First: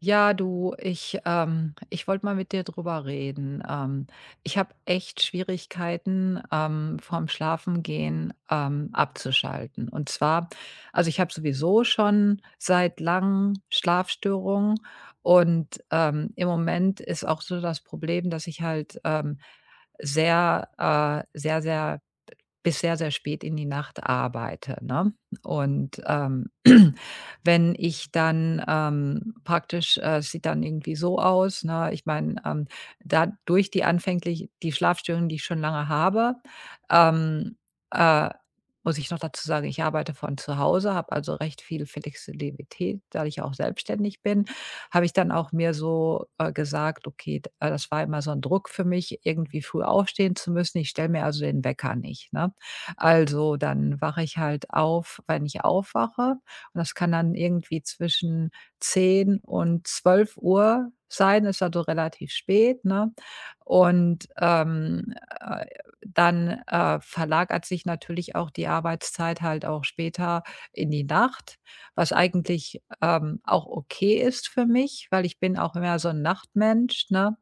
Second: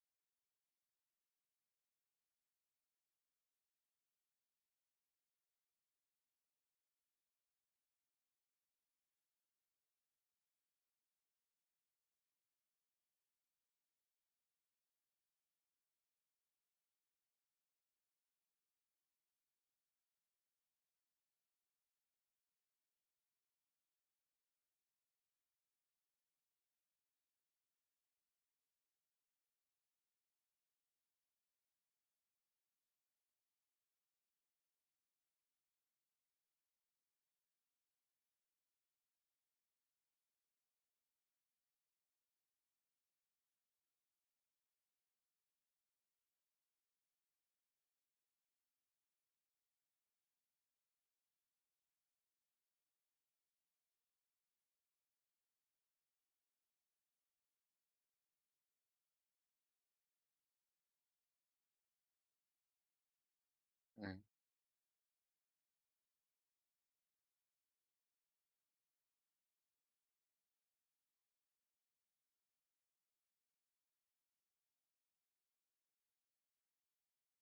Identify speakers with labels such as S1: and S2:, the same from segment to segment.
S1: Ja, du, ich wollte mal mit dir drüber reden. Ich habe echt Schwierigkeiten, vorm Schlafengehen abzuschalten. Und zwar, also ich habe sowieso schon seit langem Schlafstörungen, und im Moment ist auch so das Problem, dass ich halt sehr, sehr, sehr bis sehr, sehr spät in die Nacht arbeite, ne? Und, wenn ich dann, praktisch es sieht dann irgendwie so aus, ne? Ich meine, dadurch die anfänglich die Schlafstörungen, die ich schon lange habe, ähm, äh, muss ich noch dazu sagen, ich arbeite von zu Hause, habe also recht viel Flexibilität, da ich auch selbstständig bin. Habe ich dann auch mir so, gesagt: „Okay, d“ das war immer so ein Druck für mich, irgendwie früh aufstehen zu müssen. Ich stelle mir also den Wecker nicht, ne? Also, dann wache ich halt auf, wenn ich aufwache, und das kann dann irgendwie zwischen 10 und 12 Uhr sein, ist also relativ spät, ne?
S2: Mhm,
S1: Und, äh, dann, verlagert sich natürlich auch die Arbeitszeit halt auch später in die Nacht, was eigentlich, auch okay ist für mich, weil ich bin auch immer so ein Nachtmensch, ne?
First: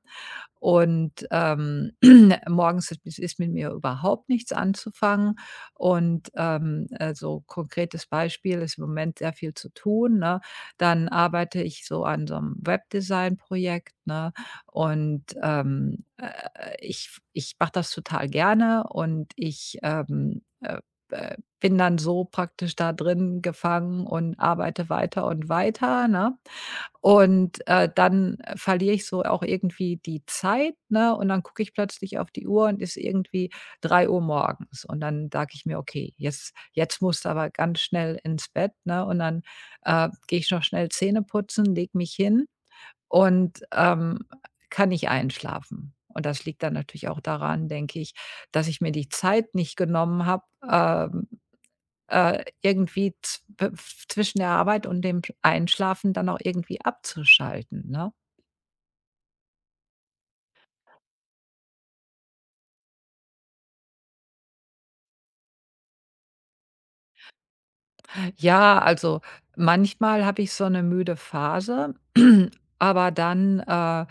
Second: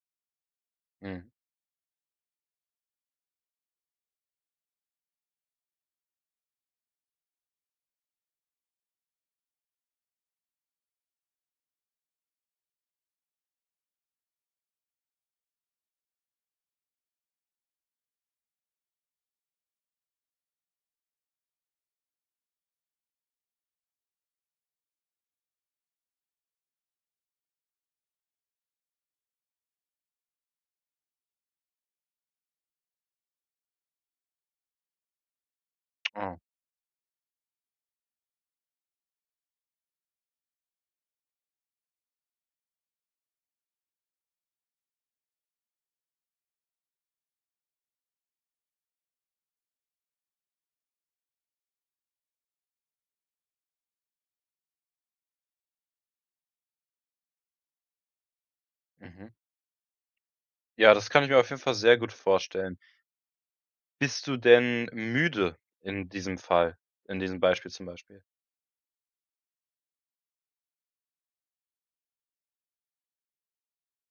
S1: Und,
S2: mhm.
S1: morgens ist mit mir überhaupt nichts anzufangen. Und, so konkretes Beispiel, ist im Moment sehr viel zu tun, ne? Dann arbeite ich so an so einem Webdesign-Projekt, ne? Und, ich mache das total gerne, und ich, bin dann so praktisch da drin gefangen und arbeite weiter und weiter, ne? Und, dann verliere ich so auch irgendwie die Zeit, ne? Und dann gucke ich plötzlich auf die Uhr, und ist irgendwie 3 Uhr morgens. Und dann sage ich mir: „Okay,
S2: Ah,
S1: jetzt musst du aber ganz schnell ins Bett", ne? Und dann, gehe ich noch schnell Zähne putzen, lege mich hin und, kann nicht einschlafen. Und das liegt dann natürlich auch daran, denke ich, dass ich mir die Zeit nicht genommen habe, ähm irgendwie zw zwischen der Arbeit und dem Einschlafen dann auch irgendwie abzuschalten, ne?
S2: mhm. Ja, das kann ich mir auf jeden Fall sehr gut vorstellen. Bist du denn müde in diesem Fall in diesem Beispiel zum Beispiel?
S1: Ja, also manchmal habe ich so eine müde Phase, aber dann, äh,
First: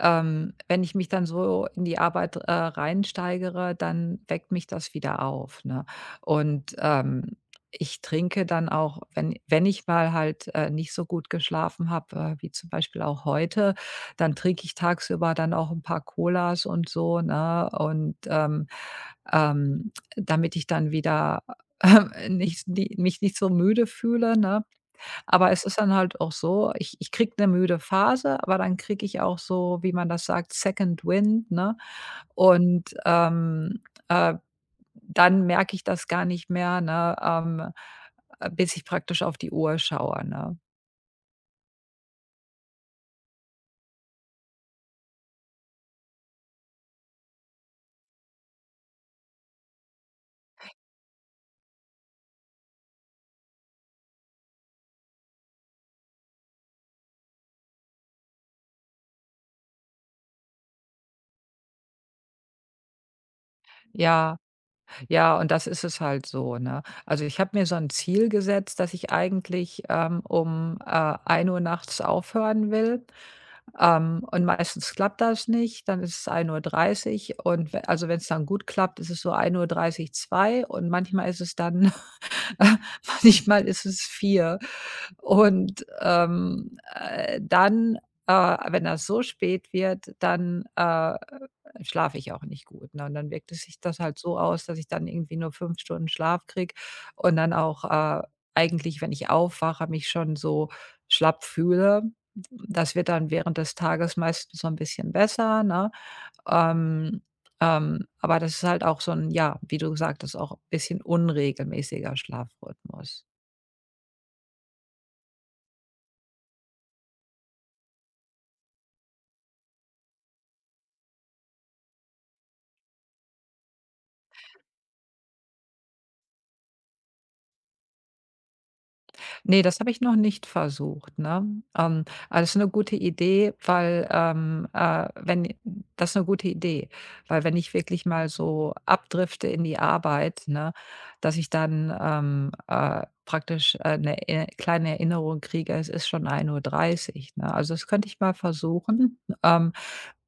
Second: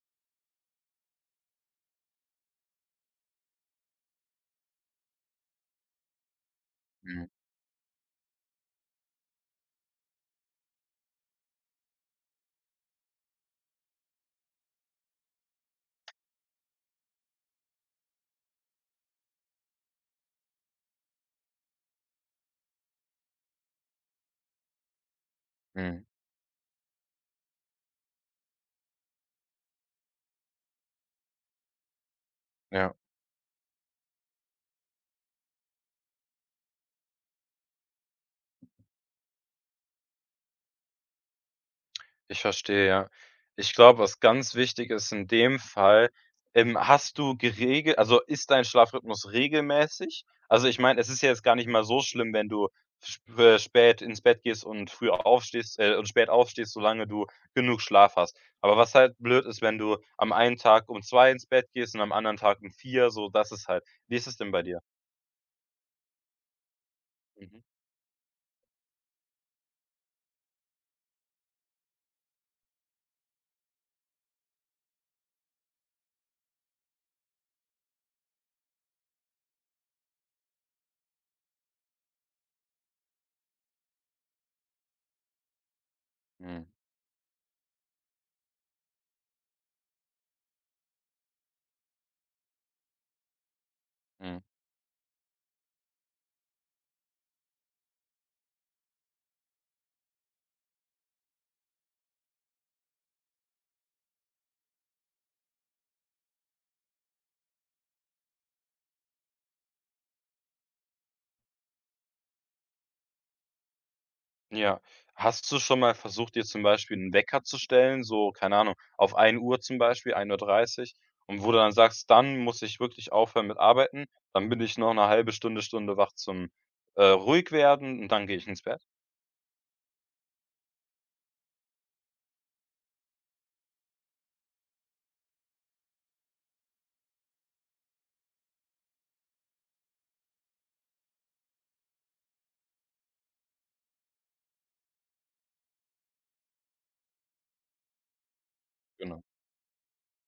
S1: ähm, wenn ich mich dann so in die Arbeit, reinsteigere, dann weckt mich das wieder auf, ne? Und,
S2: Mhm,
S1: ich trinke dann auch, wenn ich mal halt, nicht so gut geschlafen habe, wie zum Beispiel auch heute, dann trinke ich tagsüber dann auch ein paar Colas und so, ne? Und, damit ich dann wieder nicht nie mich nicht so müde fühle, ne? Aber es ist dann
S2: mhm,
S1: halt auch so, ich kriege eine müde Phase, aber dann kriege ich auch so, wie man das sagt, Second Wind, ne? Und,
S2: ja.
S1: äh, dann merke ich das gar nicht mehr, ne, bis ich praktisch auf die Uhr schaue, ne?
S2: Ich verstehe, ja. Ich glaube, was ganz wichtig ist in dem Fall, hast du gerege also, ist dein Schlafrhythmus regelmäßig? Also, ich meine, es ist ja jetzt gar nicht mal so schlimm, wenn du sp spät ins Bett gehst und früh aufstehst und spät aufstehst, solange du genug Schlaf hast. Aber was halt blöd ist, wenn du am einen Tag um 2 ins Bett gehst und am anderen Tag um 4, so, das ist halt wie ist es
S1: Ja,
S2: denn bei dir?
S1: ja, und das ist es halt so, ne? Also, ich habe
S2: Mhm.
S1: mir so ein Ziel gesetzt, dass ich eigentlich, um, 1 Uhr nachts aufhören will. Und meistens klappt das nicht, dann ist es 1:30 Uhr, und we also, wenn es dann gut klappt, ist es so 1:30 Uhr zwei, und manchmal ist es dann manchmal ist es vier. Und,
S2: Mhm.
S1: dann, wenn das so spät wird, dann, schlafe ich auch nicht gut, ne? Und dann wirkt es sich das halt so
S2: Mhm.
S1: aus, dass ich dann irgendwie nur 5 Stunden Schlaf kriege und dann auch, eigentlich, wenn ich aufwache, mich schon so schlapp fühle. Das wird dann während des Tages meistens so ein bisschen besser, ne? Ähm, aber das ist halt auch so ein, ja, wie du gesagt hast, auch ein bisschen unregelmäßiger Schlafrhythmus.
S2: Ja. Hast du schon mal versucht, dir zum Beispiel 'n Wecker zu stellen, so, keine Ahnung, auf ein Uhr zum Beispiel, 1:30 Uhr, und wo du dann sagst: „Dann muss ich wirklich aufhören mit Arbeiten, dann bin ich noch 'ne halbe Stunde, Stunde wach zum ruhig werden, und dann gehe ich ins Bett.“
S1: Nee, das habe ich noch nicht versucht, ne? Ähm, aber das ist 'ne gute Idee, weil, wenn das ist 'ne gute Idee, weil wenn ich wirklich mal so abdrifte in die Arbeit, ne, dass ich dann, praktisch, 'ne e kleine Erinnerung kriege, es ist schon 1:30 Uhr, ne? Also, das könnte ich mal versuchen.
S2: Genau,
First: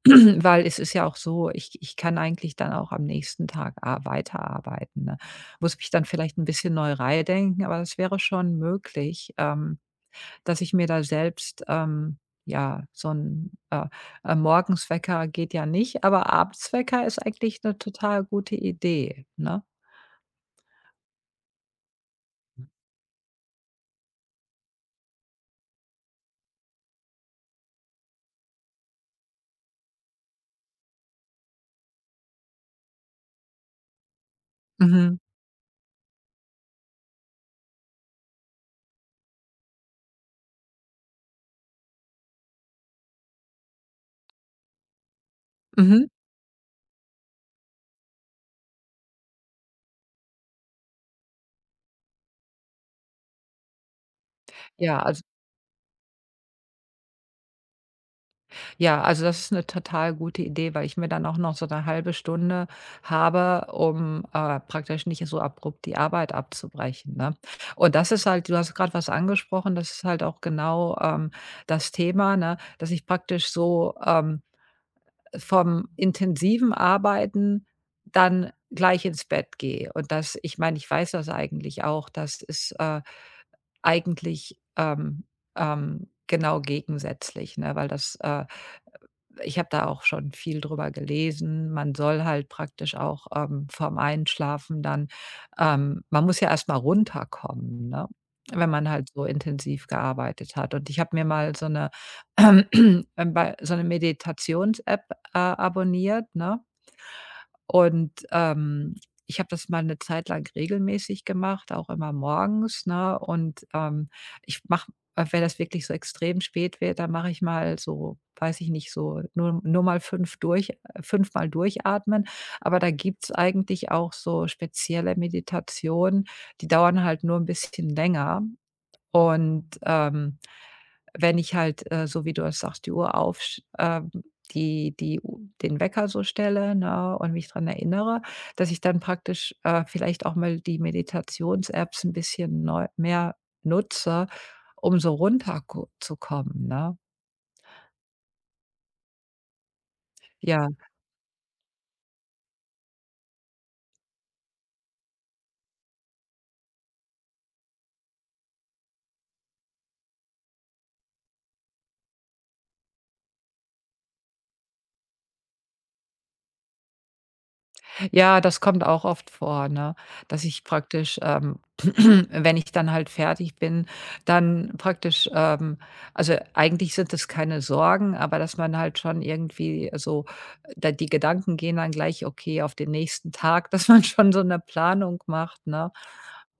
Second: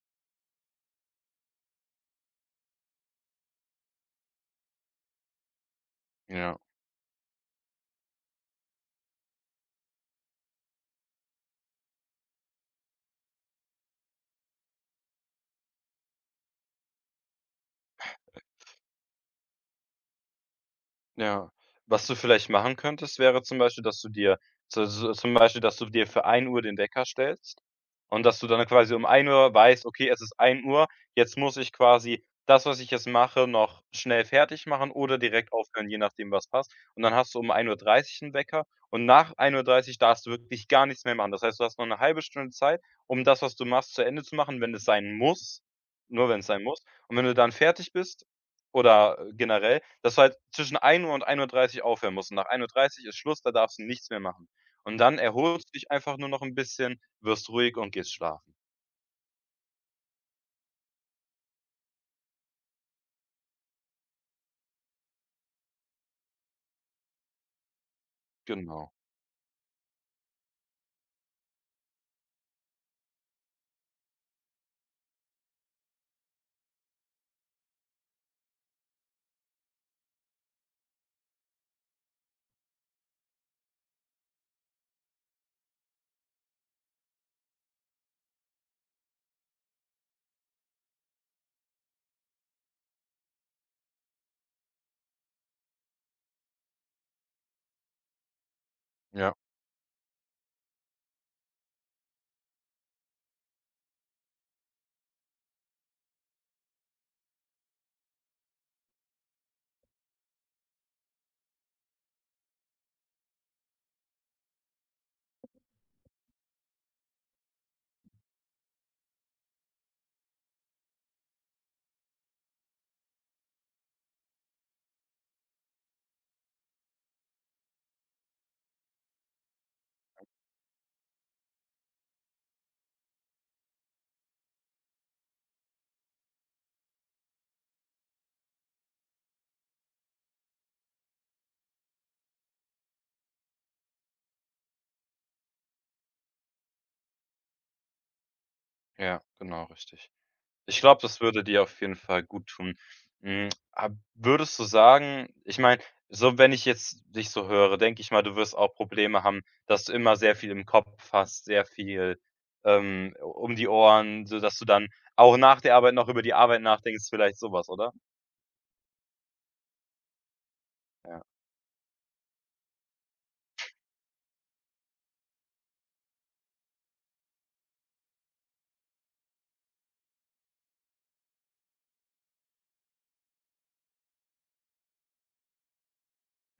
S1: Weil es ist ja auch so, ich kann eigentlich dann auch am nächsten Tag a weiterarbeiten, ne? Muss mich dann vielleicht ein
S2: ja.
S1: bisschen neu reindenken, aber es wäre schon möglich, dass ich mir da selbst, ja, so ein Morgenswecker geht ja nicht, aber Abendswecker ist eigentlich eine total gute Idee, ne?
S2: Ja. Was du vielleicht machen könntest, wäre zum Beispiel, dass du dir zu zum Beispiel, dass du dir für 1 Uhr den Wecker stellst, und dass du dann quasi um 1 Uhr weißt: „Okay, es ist 1 Uhr, jetzt muss ich quasi das, was ich jetzt mache, noch schnell fertig machen
S1: Mhm,
S2: oder direkt aufhören“, je nachdem, was passt. Und dann hast du um 1:30 Uhr 'n Wecker, und nach 1:30 Uhr darfst du wirklich gar nichts mehr machen. Das heißt, du hast noch eine halbe Stunde Zeit, um das, was du machst, zu Ende zu machen, wenn es sein muss,
S1: mhm.
S2: nur wenn es sein muss. Und wenn du dann fertig bist, oder generell, dass du halt zwischen 1 Uhr und 1:30 Uhr aufhören musst. Und nach ein Uhr dreißig ist Schluss, da darfst du nichts mehr machen. Und
S1: Ja,
S2: dann
S1: also
S2: erholst du dich einfach nur noch ein bisschen, wirst ruhig und gehst schlafen.
S1: Ja, also das ist eine total gute Idee, weil ich mir dann auch noch so eine halbe Stunde habe, um, praktisch nicht so abrupt die Arbeit abzubrechen, ne? Und das ist halt, du hast gerade
S2: Genau.
S1: was angesprochen, das ist halt auch genau, das Thema, ne, dass ich praktisch so, vom intensiven Arbeiten dann gleich ins Bett gehe. Und das, ich meine, ich weiß das eigentlich auch, das ist, eigentlich, genau gegensätzlich, ne, weil das, ich habe da auch schon viel drüber gelesen. Man soll halt praktisch auch, vorm Einschlafen dann man muss ja erst mal runterkommen, ne, wenn man halt so
S2: Ja,
S1: intensiv gearbeitet hat. Und ich habe mir mal so 'ne bei so eine Meditations-App, abonniert, ne? Und, ich habe das mal eine Zeit lang regelmäßig gemacht, auch immer morgens, ne? Und, ich mach wenn das wirklich so extrem spät wird, dann mache ich mal so, weiß ich nicht, so nur mal fünfmal durchatmen. Aber da gibt's eigentlich auch so spezielle Meditationen, die dauern halt nur ein bisschen länger. Und, wenn ich halt, so wie du das sagst, die Uhr auf, ähm, die die U den Wecker so stelle, ne, und mich daran erinnere, dass ich dann praktisch, vielleicht auch mal die Meditations-Apps 'n bisschen neu mehr nutze, um so runterko zu kommen, ne?
S2: ja, genau, richtig.
S1: Ja.
S2: Ich glaube, das würde dir auf jeden Fall gut tun. Hm, ab Würdest du sagen, ich meine, so, wenn ich jetzt dich so höre, denke ich mal, du wirst auch Probleme haben, dass du immer sehr viel im Kopf hast, sehr viel, um die Ohren, so dass du dann auch nach der Arbeit noch über die Arbeit nachdenkst, vielleicht sowas, oder?
S1: Ja, das kommt auch oft vor, ne? Dass ich praktisch,
S2: Ja,
S1: wenn ich dann halt fertig bin, dann praktisch, also, eigentlich sind es keine Sorgen, aber dass man halt schon irgendwie so, da die Gedanken gehen dann gleich, okay, auf den nächsten Tag, dass man schon so eine Planung macht, ne?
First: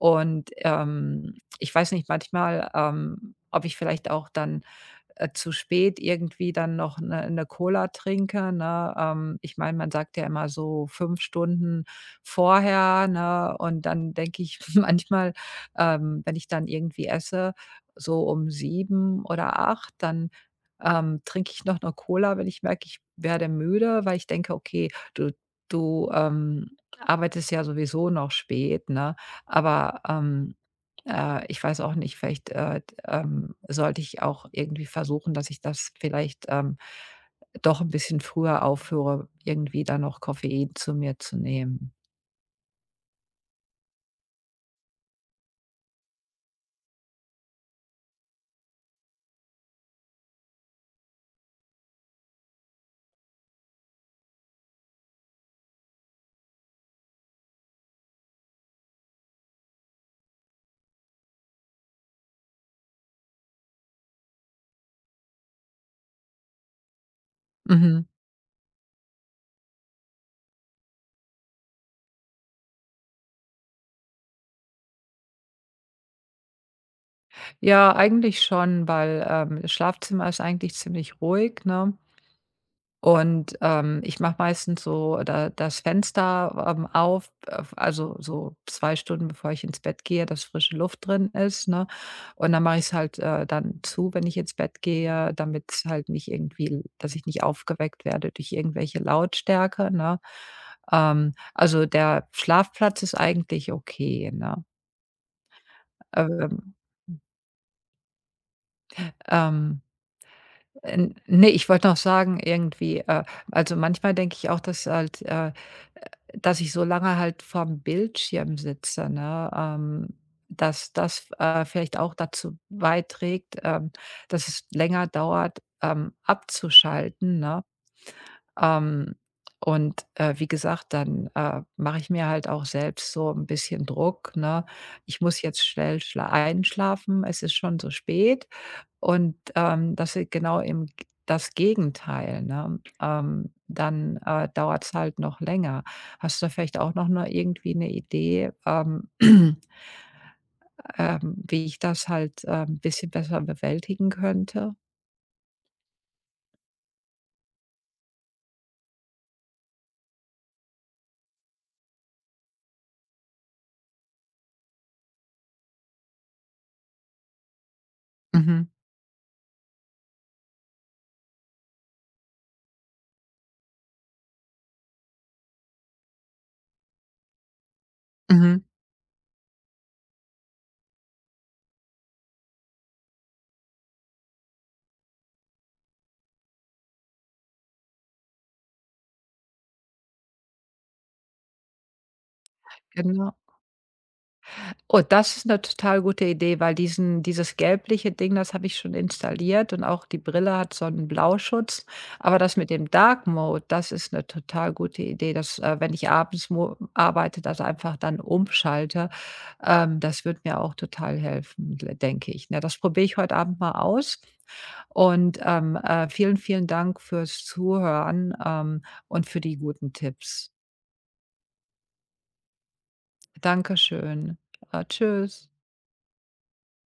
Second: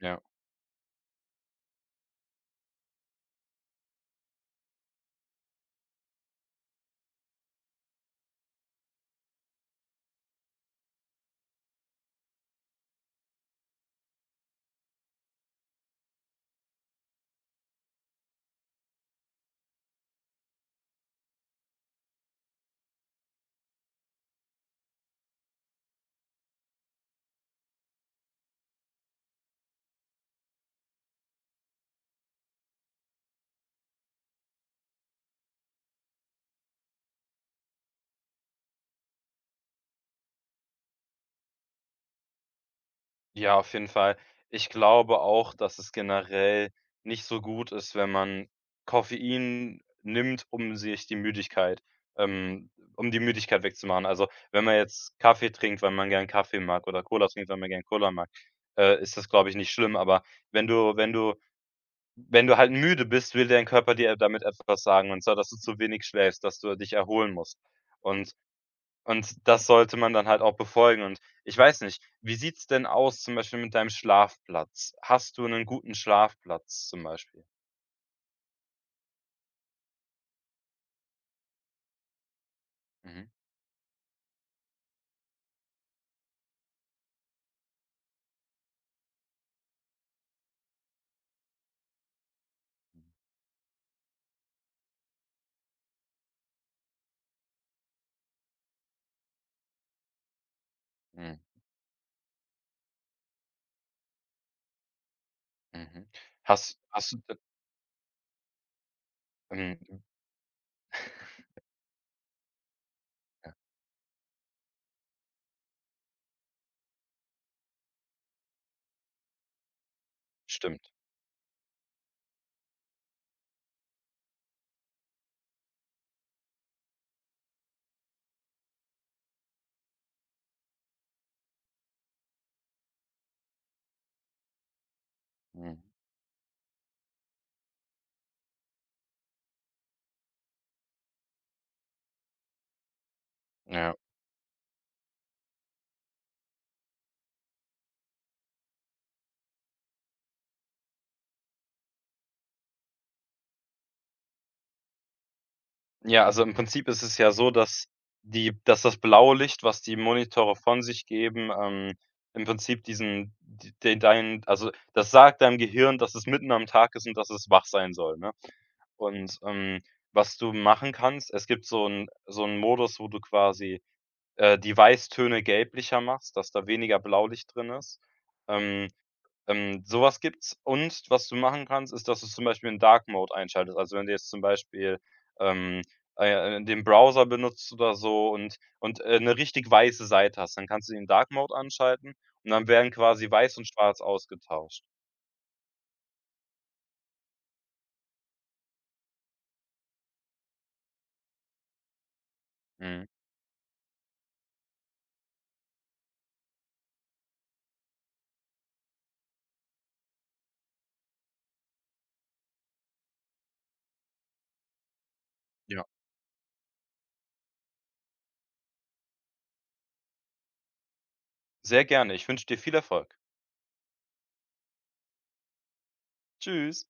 S2: ja.
S1: ich weiß nicht, manchmal, ob ich vielleicht auch dann zu spät irgendwie dann noch eine 'ne 'ne Cola trinke, ne? Ich meine, man sagt ja immer so 5 Stunden vorher, ne? Und dann denke ich manchmal, wenn ich dann irgendwie esse, so um 7 oder 8, dann, trinke ich noch eine Cola, wenn ich merke, ich werde müde, weil ich denke: „Okay, du du, arbeitest ja sowieso noch spät", ne? Aber, ich weiß auch nicht, vielleicht, sollte ich auch irgendwie versuchen, dass ich das vielleicht, doch ein bisschen früher aufhöre, irgendwie dann noch Koffein zu mir zu nehmen.
S2: Ja, auf jeden Fall. Ich glaube auch, dass es generell nicht so gut ist, wenn man Koffein nimmt, um sich die Müdigkeit ähm, um die Müdigkeit wegzumachen. Also, wenn man jetzt Kaffee trinkt, weil man gern Kaffee mag, oder Cola trinkt, weil man gern Cola mag, ist das, glaube ich, nicht schlimm. Aber wenn du wenn du wenn du halt müde bist, will dein Körper dir damit etwas sagen, und zwar, dass du zu wenig schläfst, dass du dich erholen musst.
S1: Mhm.
S2: Und Und das sollte man dann halt auch befolgen. Und ich weiß nicht, wie sieht's denn aus zum Beispiel mit deinem Schlafplatz? Hast du 'nen guten Schlafplatz zum Beispiel?
S1: Ja, eigentlich schon, weil, das Schlafzimmer ist eigentlich ziemlich ruhig, ne?
S2: Mhm.
S1: Und, ich mache meistens so da das Fenster, auf, also so 2 Stunden, bevor ich ins Bett gehe, dass frische Luft drin ist, ne? Und dann mache ich es halt, dann zu, wenn ich ins Bett gehe, damit's halt nicht irgendwie, dass ich nicht aufgeweckt werde durch irgendwelche Lautstärke, ne?
S2: Mhm.
S1: Also der Schlafplatz ist eigentlich okay, ne?
S2: Mhm.
S1: Ähm,
S2: Hast hast du d
S1: ähm
S2: mhm,
S1: Ne, ich wollte noch sagen irgendwie, also, manchmal denke ich auch, dass halt, dass ich so lange halt vorm Bildschirm sitze, ne, dass
S2: stimmt.
S1: das, vielleicht auch dazu beiträgt, dass es länger dauert, abzuschalten, ne? Ähm, und, wie gesagt, dann, mache ich mir halt auch selbst so ein bisschen Druck, ne? Ich muss jetzt
S2: Mhm.
S1: schnell schla einschlafen, es ist schon so spät. Und, das ist genau im G das Gegenteil, ne?
S2: Ja.
S1: Dann, dauert es halt noch länger. Hast du vielleicht auch noch nur irgendwie eine Idee, wie ich das halt, ein bisschen besser bewältigen könnte?
S2: Ja, also im Prinzip ist es ja so, dass die dass das blaue Licht, was die Monitore von sich geben, im Prinzip diesen d de dein also, das sagt deinem Gehirn, dass es mitten am Tag ist und dass es wach sein soll, ne?
S1: Mhm,
S2: Und, was du machen kannst, es gibt so 'n Modus, wo du quasi die Weißtöne gelblicher machst, dass da weniger Blaulicht drin ist.
S1: mhm.
S2: Ähm so gibt's, und was du machen kannst, ist, dass du zum Beispiel in Dark Mode einschaltest. Also, wenn du jetzt zum Beispiel, ähm, den Browser benutzt oder so, und 'ne richtig weiße Seite hast, dann kannst du den Dark Mode anschalten, und dann werden quasi
S1: Genau.
S2: weiß und schwarz ausgetauscht.
S1: Oh, das ist eine total gute Idee, weil diesen dieses gelbliche Ding, das habe ich schon installiert, und auch die Brille hat so 'n Blauschutz. Aber das mit dem
S2: Mhm.
S1: Dark Mode, das ist eine total gute Idee, dass, wenn ich abends mo arbeite, das einfach dann umschalte. Das wird mir auch total helfen, d denke ich. Na, das probiere ich heute Abend mal aus, und,
S2: Ja,
S1: vielen, vielen Dank fürs Zuhören, und für die guten Tipps.
S2: sehr gerne. Ich wünsche dir viel Erfolg.
S1: Dankeschön. Tschüss.
S2: Tschüss.